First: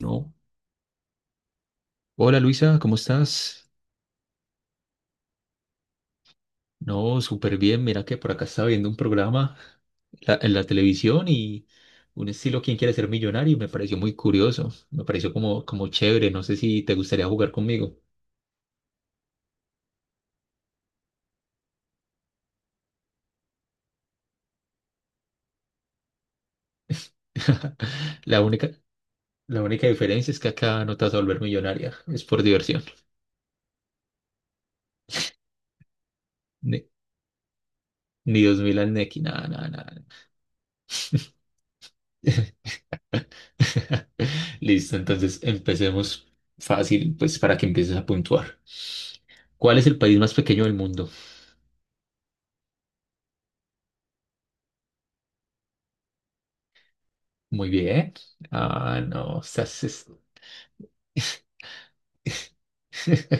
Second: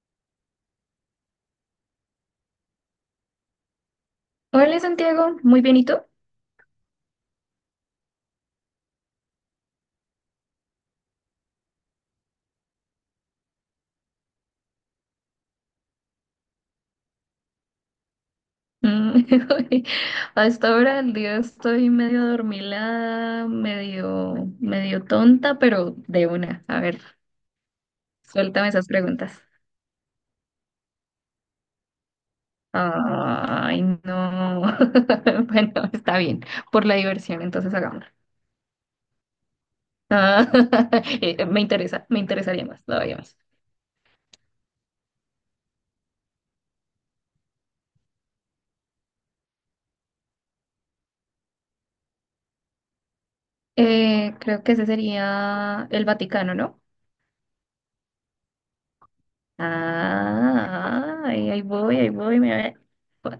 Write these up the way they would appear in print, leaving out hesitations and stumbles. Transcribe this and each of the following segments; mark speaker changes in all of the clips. Speaker 1: No. Hola Luisa, ¿cómo estás?
Speaker 2: Hola Santiago, muy bien, ¿y tú?
Speaker 1: No, súper bien. Mira que por acá estaba viendo un programa en la televisión y un estilo ¿Quién quiere ser millonario? Y me pareció muy curioso. Me pareció como chévere. No sé si te gustaría jugar conmigo.
Speaker 2: Mm, hasta ahora el día estoy medio adormilada, medio tonta, pero de una. A ver,
Speaker 1: La
Speaker 2: suéltame
Speaker 1: única,
Speaker 2: esas preguntas.
Speaker 1: la única diferencia es que acá no te vas a volver millonaria. Es por diversión.
Speaker 2: Ay, no. Bueno, está bien, por
Speaker 1: Ni,
Speaker 2: la diversión, entonces hagámoslo.
Speaker 1: ni dos mil al Nequi, nada, nada, nada.
Speaker 2: Ah, me interesaría más, todavía más.
Speaker 1: Listo, entonces empecemos fácil, pues para que empieces a puntuar. ¿Cuál es el país más pequeño del mundo?
Speaker 2: Creo que ese sería el Vaticano, ¿no?
Speaker 1: Muy bien. Ah, no, estás...
Speaker 2: Ah, ahí voy, me ve.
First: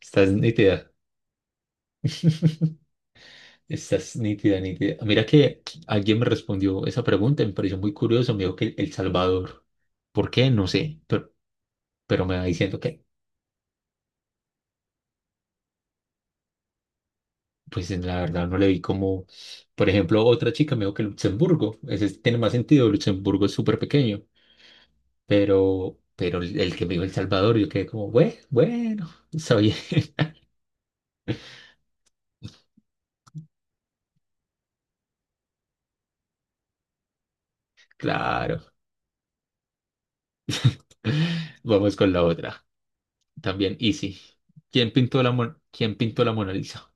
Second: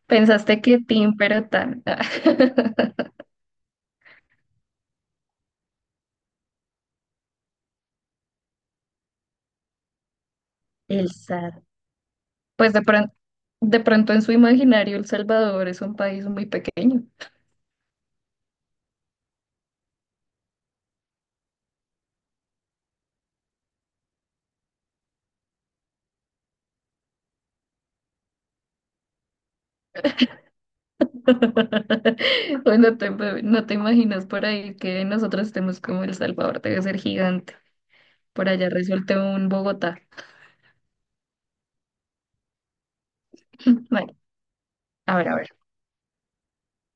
Speaker 1: Estás
Speaker 2: Pensaste que
Speaker 1: nítida.
Speaker 2: Tim, pero tan.
Speaker 1: Estás nítida, nítida. Mira que alguien me respondió esa pregunta, me pareció muy curioso, me dijo que El Salvador. ¿Por qué? No sé,
Speaker 2: El SAT.
Speaker 1: pero me va
Speaker 2: Pues
Speaker 1: diciendo
Speaker 2: de
Speaker 1: que,
Speaker 2: pronto, de pronto en su imaginario El Salvador es un país muy pequeño.
Speaker 1: pues en la verdad no le vi como, por ejemplo, otra chica me dijo que Luxemburgo, ese tiene más sentido, Luxemburgo es súper pequeño, pero el que me dijo El Salvador, yo quedé como, bueno, bueno, está bien,
Speaker 2: O no te imaginas por ahí que nosotros estemos como El Salvador, debe ser gigante. Por
Speaker 1: claro.
Speaker 2: allá resulta un Bogotá.
Speaker 1: Vamos con la otra. También
Speaker 2: Bueno,
Speaker 1: Easy.
Speaker 2: a ver, a ver.
Speaker 1: ¿Quién pintó la Mona Lisa?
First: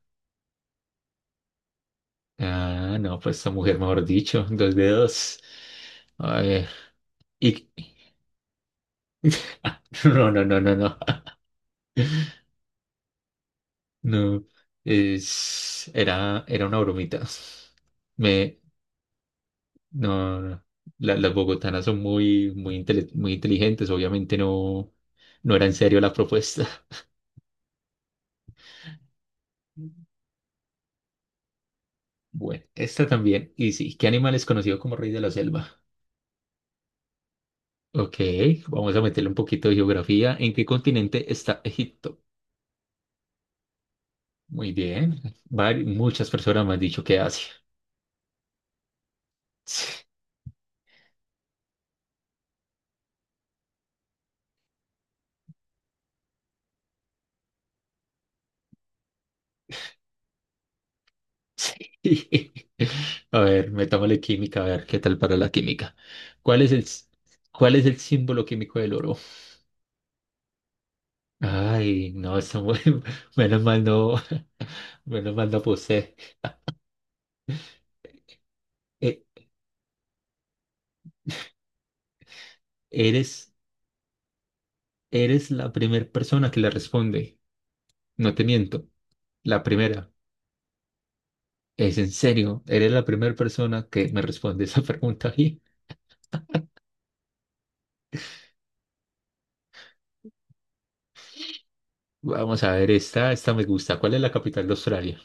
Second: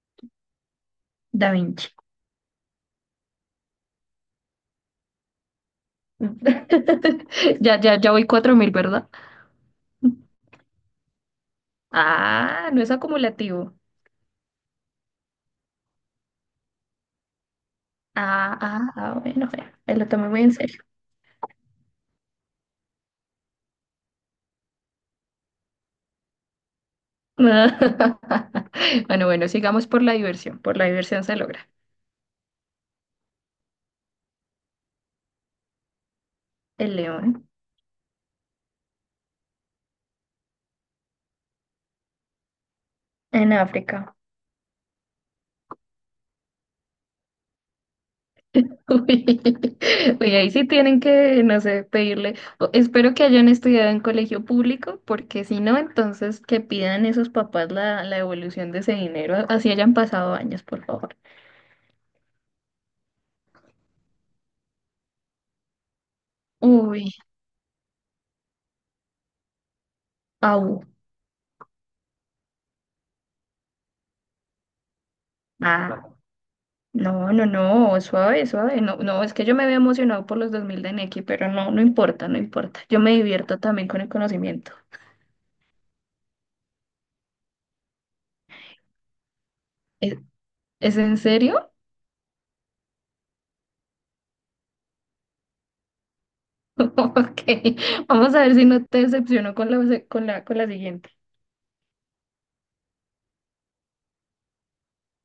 Speaker 2: Da Vinci.
Speaker 1: Ah, no, pues esa mujer, mejor dicho, dos dedos. A ver. Y...
Speaker 2: Ya, ya, ya voy 4.000, ¿verdad?
Speaker 1: no.
Speaker 2: Ah, no es acumulativo.
Speaker 1: No. Es... era una bromita.
Speaker 2: Ah,
Speaker 1: Me...
Speaker 2: ah, ah, bueno, bueno, me lo tomé
Speaker 1: No,
Speaker 2: muy en
Speaker 1: no.
Speaker 2: serio.
Speaker 1: Las bogotanas son muy, muy inteligentes. Obviamente no era en serio la propuesta.
Speaker 2: Bueno, bueno, sigamos por la diversión. Por la diversión se logra.
Speaker 1: Bueno, esta también. Y sí, ¿qué animal es conocido como rey de la selva?
Speaker 2: El león
Speaker 1: Ok, vamos a meterle un poquito de geografía. ¿En qué continente está Egipto?
Speaker 2: en África.
Speaker 1: Muy bien. Muchas personas me han dicho que Asia.
Speaker 2: Uy,
Speaker 1: Sí.
Speaker 2: uy, ahí sí tienen que, no sé, pedirle. Espero que hayan estudiado en colegio público, porque si no, entonces que pidan esos papás la devolución de ese dinero, así hayan pasado años, por favor.
Speaker 1: Sí. A ver, metámosle química, a ver qué tal para la química. ¿Cuál es el, s-
Speaker 2: Uy,
Speaker 1: ¿cuál es el símbolo químico del oro?
Speaker 2: au,
Speaker 1: Ay, no, está muy... Menos mal no, menos mal no
Speaker 2: ah,
Speaker 1: posee.
Speaker 2: no, no, no, suave, suave. No, no, es
Speaker 1: E-
Speaker 2: que yo me había emocionado por los 2.000 de Nequi, pero no, no importa, no importa. Yo me
Speaker 1: eres,
Speaker 2: divierto también con el conocimiento.
Speaker 1: eres la primera persona que le responde. No te miento, la primera.
Speaker 2: Eh, ¿Es en serio?
Speaker 1: Es en serio, eres la primera persona que me responde esa pregunta y
Speaker 2: Ok, vamos a ver si no te decepciono con la siguiente.
Speaker 1: vamos a ver, esta me gusta. ¿Cuál es la capital de Australia?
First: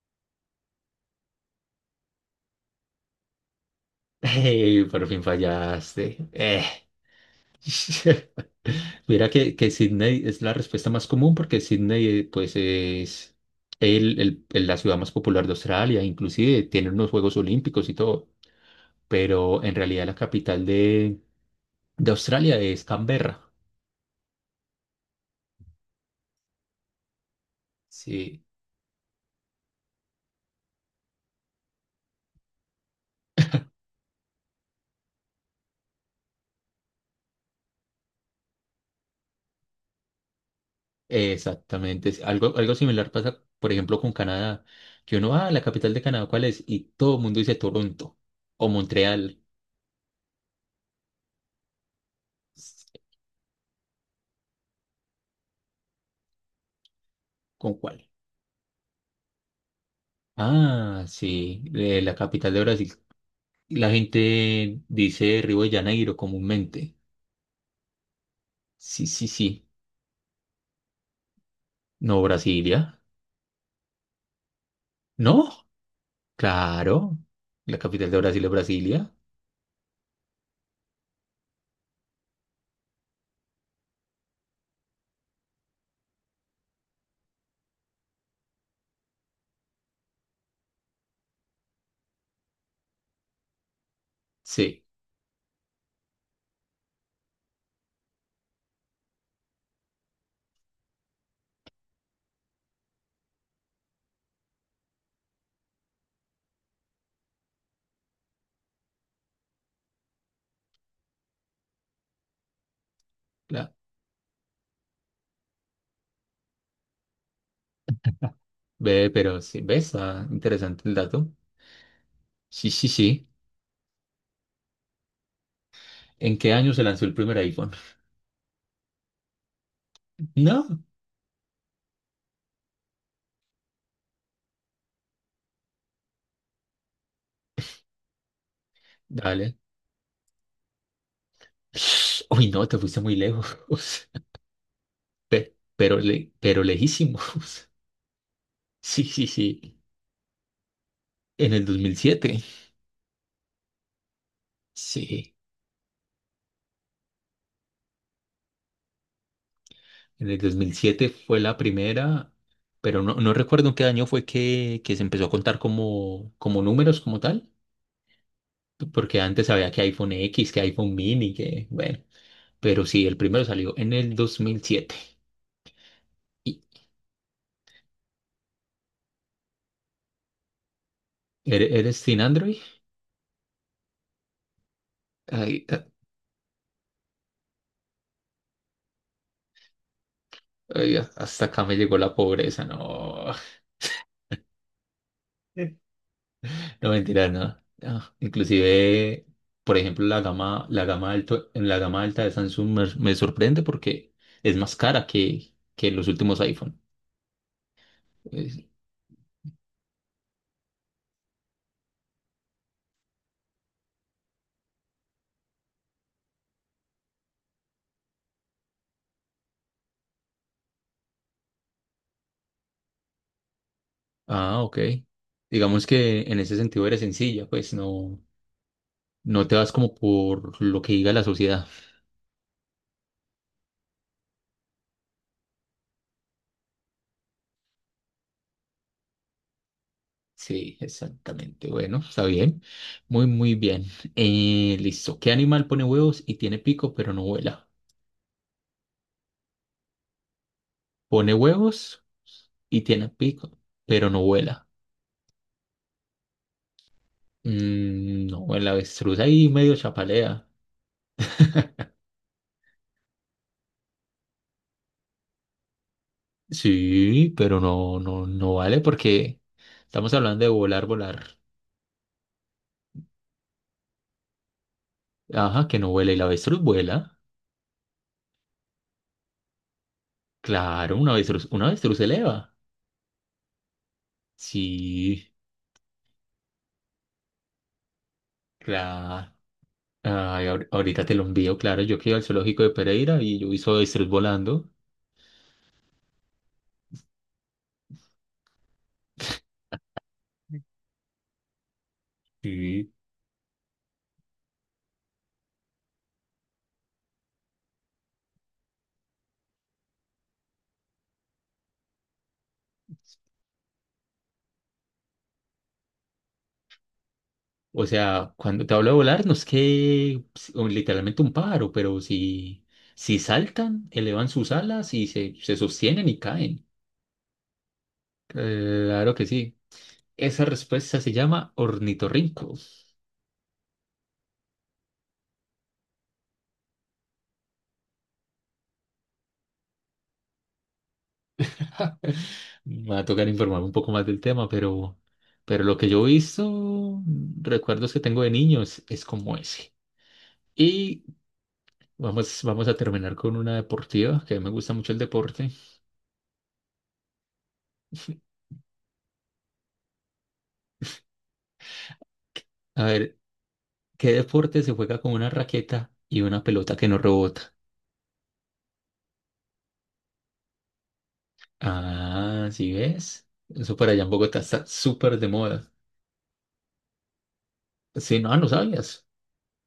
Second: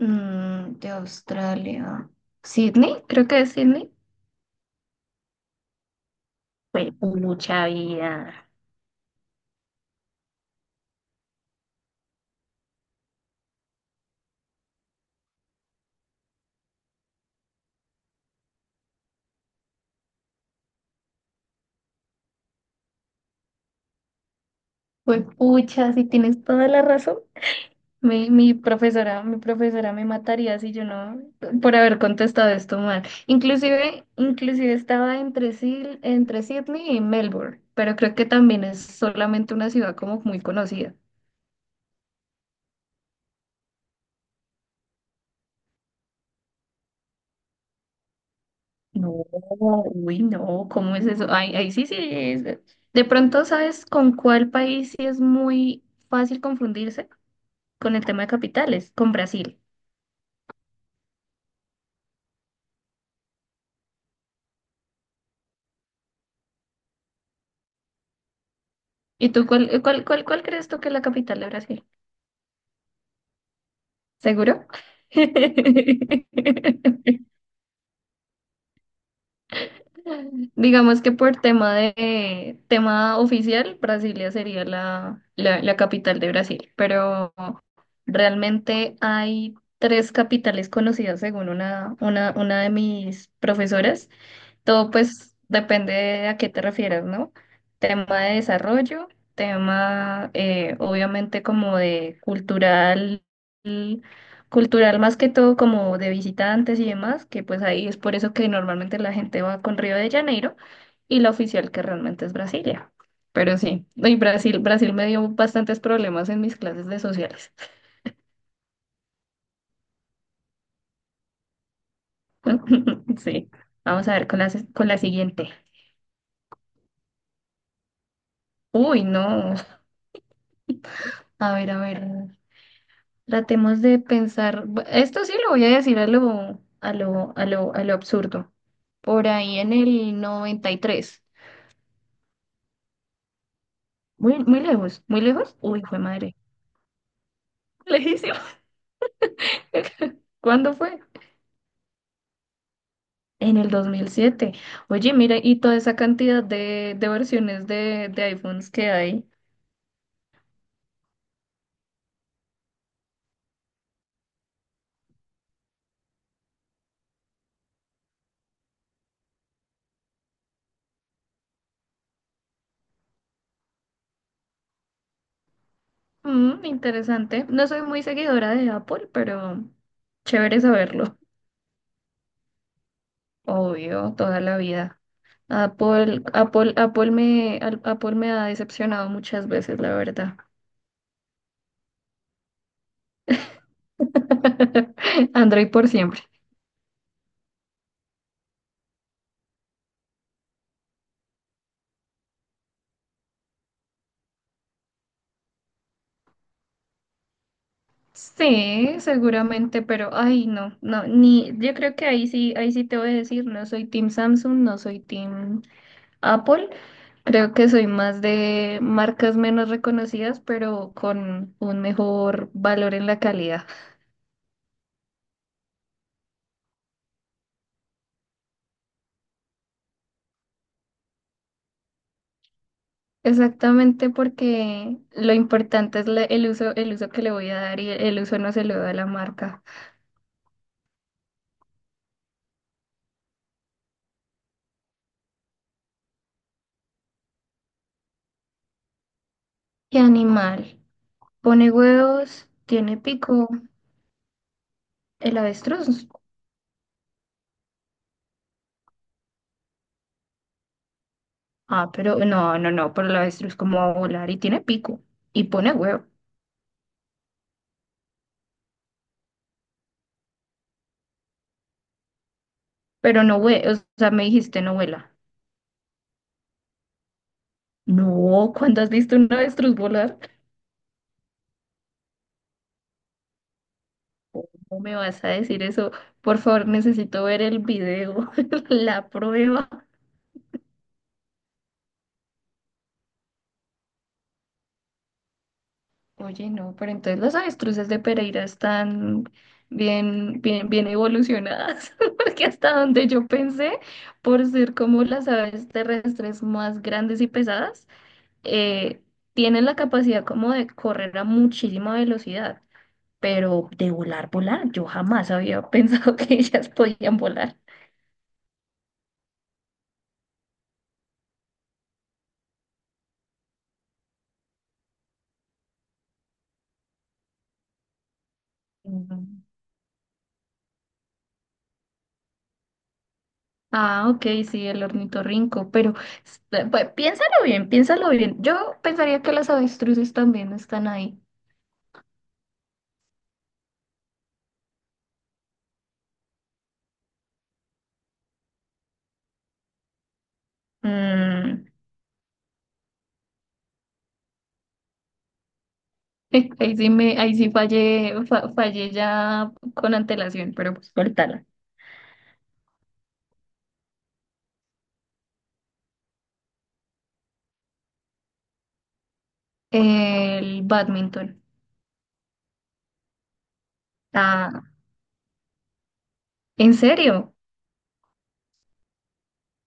Speaker 2: Mm, de Australia. ¿Sydney? Creo que es Sydney.
Speaker 1: Ey, por fin fallaste.
Speaker 2: Fue mucha vida.
Speaker 1: Mira que Sydney es la respuesta más común porque Sydney pues es la ciudad más popular de Australia, inclusive tiene unos Juegos Olímpicos y todo, pero en realidad la capital de Australia es Canberra.
Speaker 2: Fue pucha, si tienes toda la razón. Mi,
Speaker 1: Sí,
Speaker 2: mi profesora, mi profesora me mataría si yo no, por haber contestado esto mal. Inclusive estaba entre Sydney y Melbourne, pero creo que también es solamente una ciudad como muy conocida.
Speaker 1: exactamente. Es algo similar pasa, por ejemplo, con Canadá, que uno, ah, la capital de Canadá, ¿cuál es? Y todo el mundo dice Toronto o
Speaker 2: No,
Speaker 1: Montreal.
Speaker 2: uy, no, ¿cómo es eso? Ay, ahí sí, sí.
Speaker 1: S-
Speaker 2: De pronto, ¿sabes con cuál país sí es muy fácil confundirse
Speaker 1: ¿Con
Speaker 2: con
Speaker 1: cuál?
Speaker 2: el tema de capitales? Con Brasil.
Speaker 1: Ah, sí, la capital de Brasil. La gente dice Río de Janeiro comúnmente. Sí, sí,
Speaker 2: ¿Y tú
Speaker 1: sí.
Speaker 2: cuál crees tú que es la capital de Brasil?
Speaker 1: No, Brasilia.
Speaker 2: ¿Seguro?
Speaker 1: No, claro. La capital de Brasil es Brasilia.
Speaker 2: Digamos que por tema oficial, Brasilia sería la capital de Brasil, pero realmente hay tres capitales conocidas según una de mis profesoras.
Speaker 1: Sí,
Speaker 2: Todo pues depende de a qué te refieras, ¿no? Tema de desarrollo, tema obviamente como de cultural, cultural más que todo como de visitantes y demás, que pues ahí es por eso que normalmente la gente va con Río de Janeiro y la oficial que realmente es Brasilia. Pero
Speaker 1: la
Speaker 2: sí, y Brasil, Brasil me dio bastantes problemas en mis clases de sociales.
Speaker 1: ve, pero sí, ves, ah, interesante el dato. Sí, sí, sí.
Speaker 2: Sí, vamos a ver con la siguiente.
Speaker 1: ¿En qué año se lanzó el primer iPhone?
Speaker 2: Uy, no.
Speaker 1: No.
Speaker 2: A ver, a ver. Tratemos de pensar, esto sí lo voy a decir a lo absurdo. Por
Speaker 1: Dale.
Speaker 2: ahí en el 93,
Speaker 1: Uy, no, te fuiste muy lejos.
Speaker 2: muy, muy lejos, muy lejos. Uy, fue madre.
Speaker 1: Pero lejísimos.
Speaker 2: Lejísimo.
Speaker 1: Sí, sí, sí.
Speaker 2: ¿Cuándo fue?
Speaker 1: En el dos mil siete.
Speaker 2: En el 2007. Oye,
Speaker 1: Sí.
Speaker 2: mira, y toda esa cantidad de versiones de iPhones que hay.
Speaker 1: En el dos mil siete fue la primera, pero no, no recuerdo en qué año fue que se empezó a contar como, como números, como tal. Porque antes había que iPhone X, que iPhone Mini, que bueno. Pero sí, el primero salió en el 2007. ¿Y
Speaker 2: Mm, interesante. No soy muy seguidora de Apple, pero chévere saberlo.
Speaker 1: ¿Eres, eres sin Android?
Speaker 2: Obvio, toda la vida.
Speaker 1: Ay, ah,
Speaker 2: Apple me ha decepcionado muchas veces, la verdad.
Speaker 1: ay, hasta acá me llegó la pobreza, no.
Speaker 2: Android por siempre.
Speaker 1: No, mentira, no. Ah, inclusive, por ejemplo, la gama alto, en la gama alta de Samsung me sorprende porque es más cara que los últimos iPhone. Es-
Speaker 2: Sí, seguramente, pero ay, no, no, ni, yo creo que ahí sí te voy a decir, no soy Team Samsung, no soy Team Apple, creo que soy más de marcas menos reconocidas, pero con un mejor valor en la calidad.
Speaker 1: ah, ok. Digamos que en ese sentido eres sencilla, pues no te vas como por lo que diga la sociedad.
Speaker 2: Exactamente porque lo importante es el uso, el uso que le voy a dar y el uso no se lo da la marca.
Speaker 1: Sí, exactamente. Bueno, está bien. Muy, muy bien. Listo. ¿Qué animal pone huevos y tiene pico pero no vuela?
Speaker 2: ¿Qué animal?
Speaker 1: Pone
Speaker 2: Pone
Speaker 1: huevos
Speaker 2: huevos,
Speaker 1: y
Speaker 2: tiene
Speaker 1: tiene
Speaker 2: pico,
Speaker 1: pico pero no vuela.
Speaker 2: el avestruz.
Speaker 1: Mm, no, el avestruz ahí medio chapalea.
Speaker 2: Ah, pero no, no, no, pero el avestruz como va a volar y tiene pico y pone huevo,
Speaker 1: Sí, pero no vale porque estamos hablando de volar, volar.
Speaker 2: pero no hue, o sea, me dijiste no vuela.
Speaker 1: Ajá, que no vuela y la avestruz vuela.
Speaker 2: No, ¿cuándo has visto un avestruz volar?
Speaker 1: Claro, una avestruz se eleva.
Speaker 2: ¿Cómo me vas
Speaker 1: Sí,
Speaker 2: a decir eso? Por favor, necesito ver el video, la
Speaker 1: claro.
Speaker 2: prueba.
Speaker 1: Ay, ahorita te lo envío, claro. Yo que iba al zoológico de Pereira y yo vi hice avestruz volando.
Speaker 2: Oye, no, pero entonces las avestruces de Pereira están bien, bien, bien evolucionadas, porque hasta
Speaker 1: Sí.
Speaker 2: donde yo pensé, por ser como las aves terrestres más grandes y pesadas, eh, tienen la capacidad como de correr a muchísima velocidad, pero de volar, volar, yo jamás había pensado que ellas podían volar.
Speaker 1: O sea, cuando te hablo de volar, no es que o literalmente un pájaro, pero si saltan, elevan sus alas y se sostienen y caen. Claro que
Speaker 2: Mm.
Speaker 1: sí. Esa respuesta se llama ornitorrinco.
Speaker 2: Ah, ok, sí, el ornitorrinco, pero pues, piénsalo bien, piénsalo bien. Yo pensaría que las avestruces también están ahí.
Speaker 1: Me va a tocar informarme un poco más del tema, pero lo que yo he visto, recuerdos que tengo de niños, es como ese. Y
Speaker 2: Mm,
Speaker 1: vamos a terminar con una deportiva, que me gusta mucho el deporte.
Speaker 2: ahí sí fallé ya con antelación, pero pues cortala.
Speaker 1: A ver, ¿qué deporte se juega con una raqueta y una pelota que no rebota?
Speaker 2: El badminton.
Speaker 1: Ah, ¿sí ves? Eso para allá en Bogotá
Speaker 2: Ah,
Speaker 1: está súper de moda.
Speaker 2: ¿en serio?
Speaker 1: Sí, no, no sabías.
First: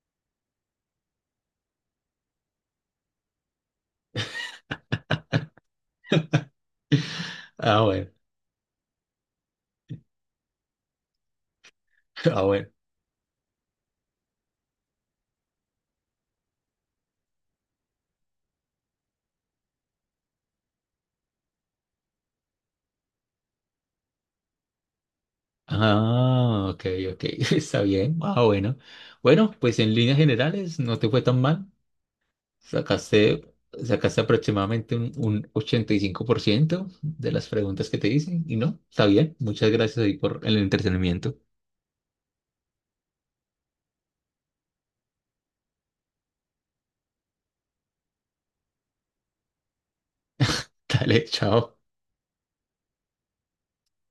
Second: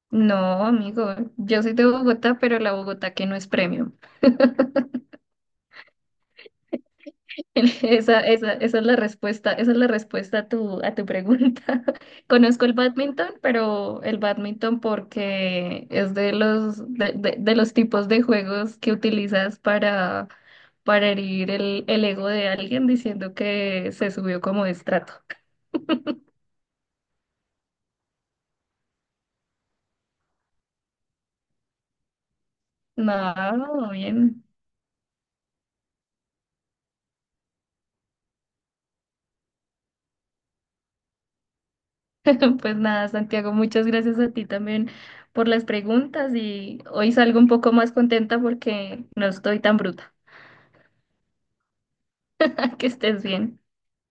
Speaker 2: No, amigo, yo soy de Bogotá, pero la Bogotá que no es premium.
Speaker 1: Ah, bueno,
Speaker 2: Esa es la respuesta, esa es la respuesta a tu pregunta.
Speaker 1: ah,
Speaker 2: Conozco
Speaker 1: bueno.
Speaker 2: el badminton, pero el badminton porque es de los tipos de juegos que utilizas para herir el ego de alguien diciendo que se subió como de estrato.
Speaker 1: Ah, ok, ok, está bien. Ah, bueno. Bueno, pues en líneas generales no te fue tan mal. Sacaste,
Speaker 2: Nada,
Speaker 1: sacaste
Speaker 2: bien.
Speaker 1: aproximadamente un 85% de las preguntas que te hice y no, está bien. Muchas gracias ahí por el entretenimiento.
Speaker 2: Pues nada, Santiago, muchas gracias a ti también por las preguntas y hoy salgo un poco más contenta porque no estoy tan bruta.
Speaker 1: Dale, chao.
Speaker 2: Que estés bien.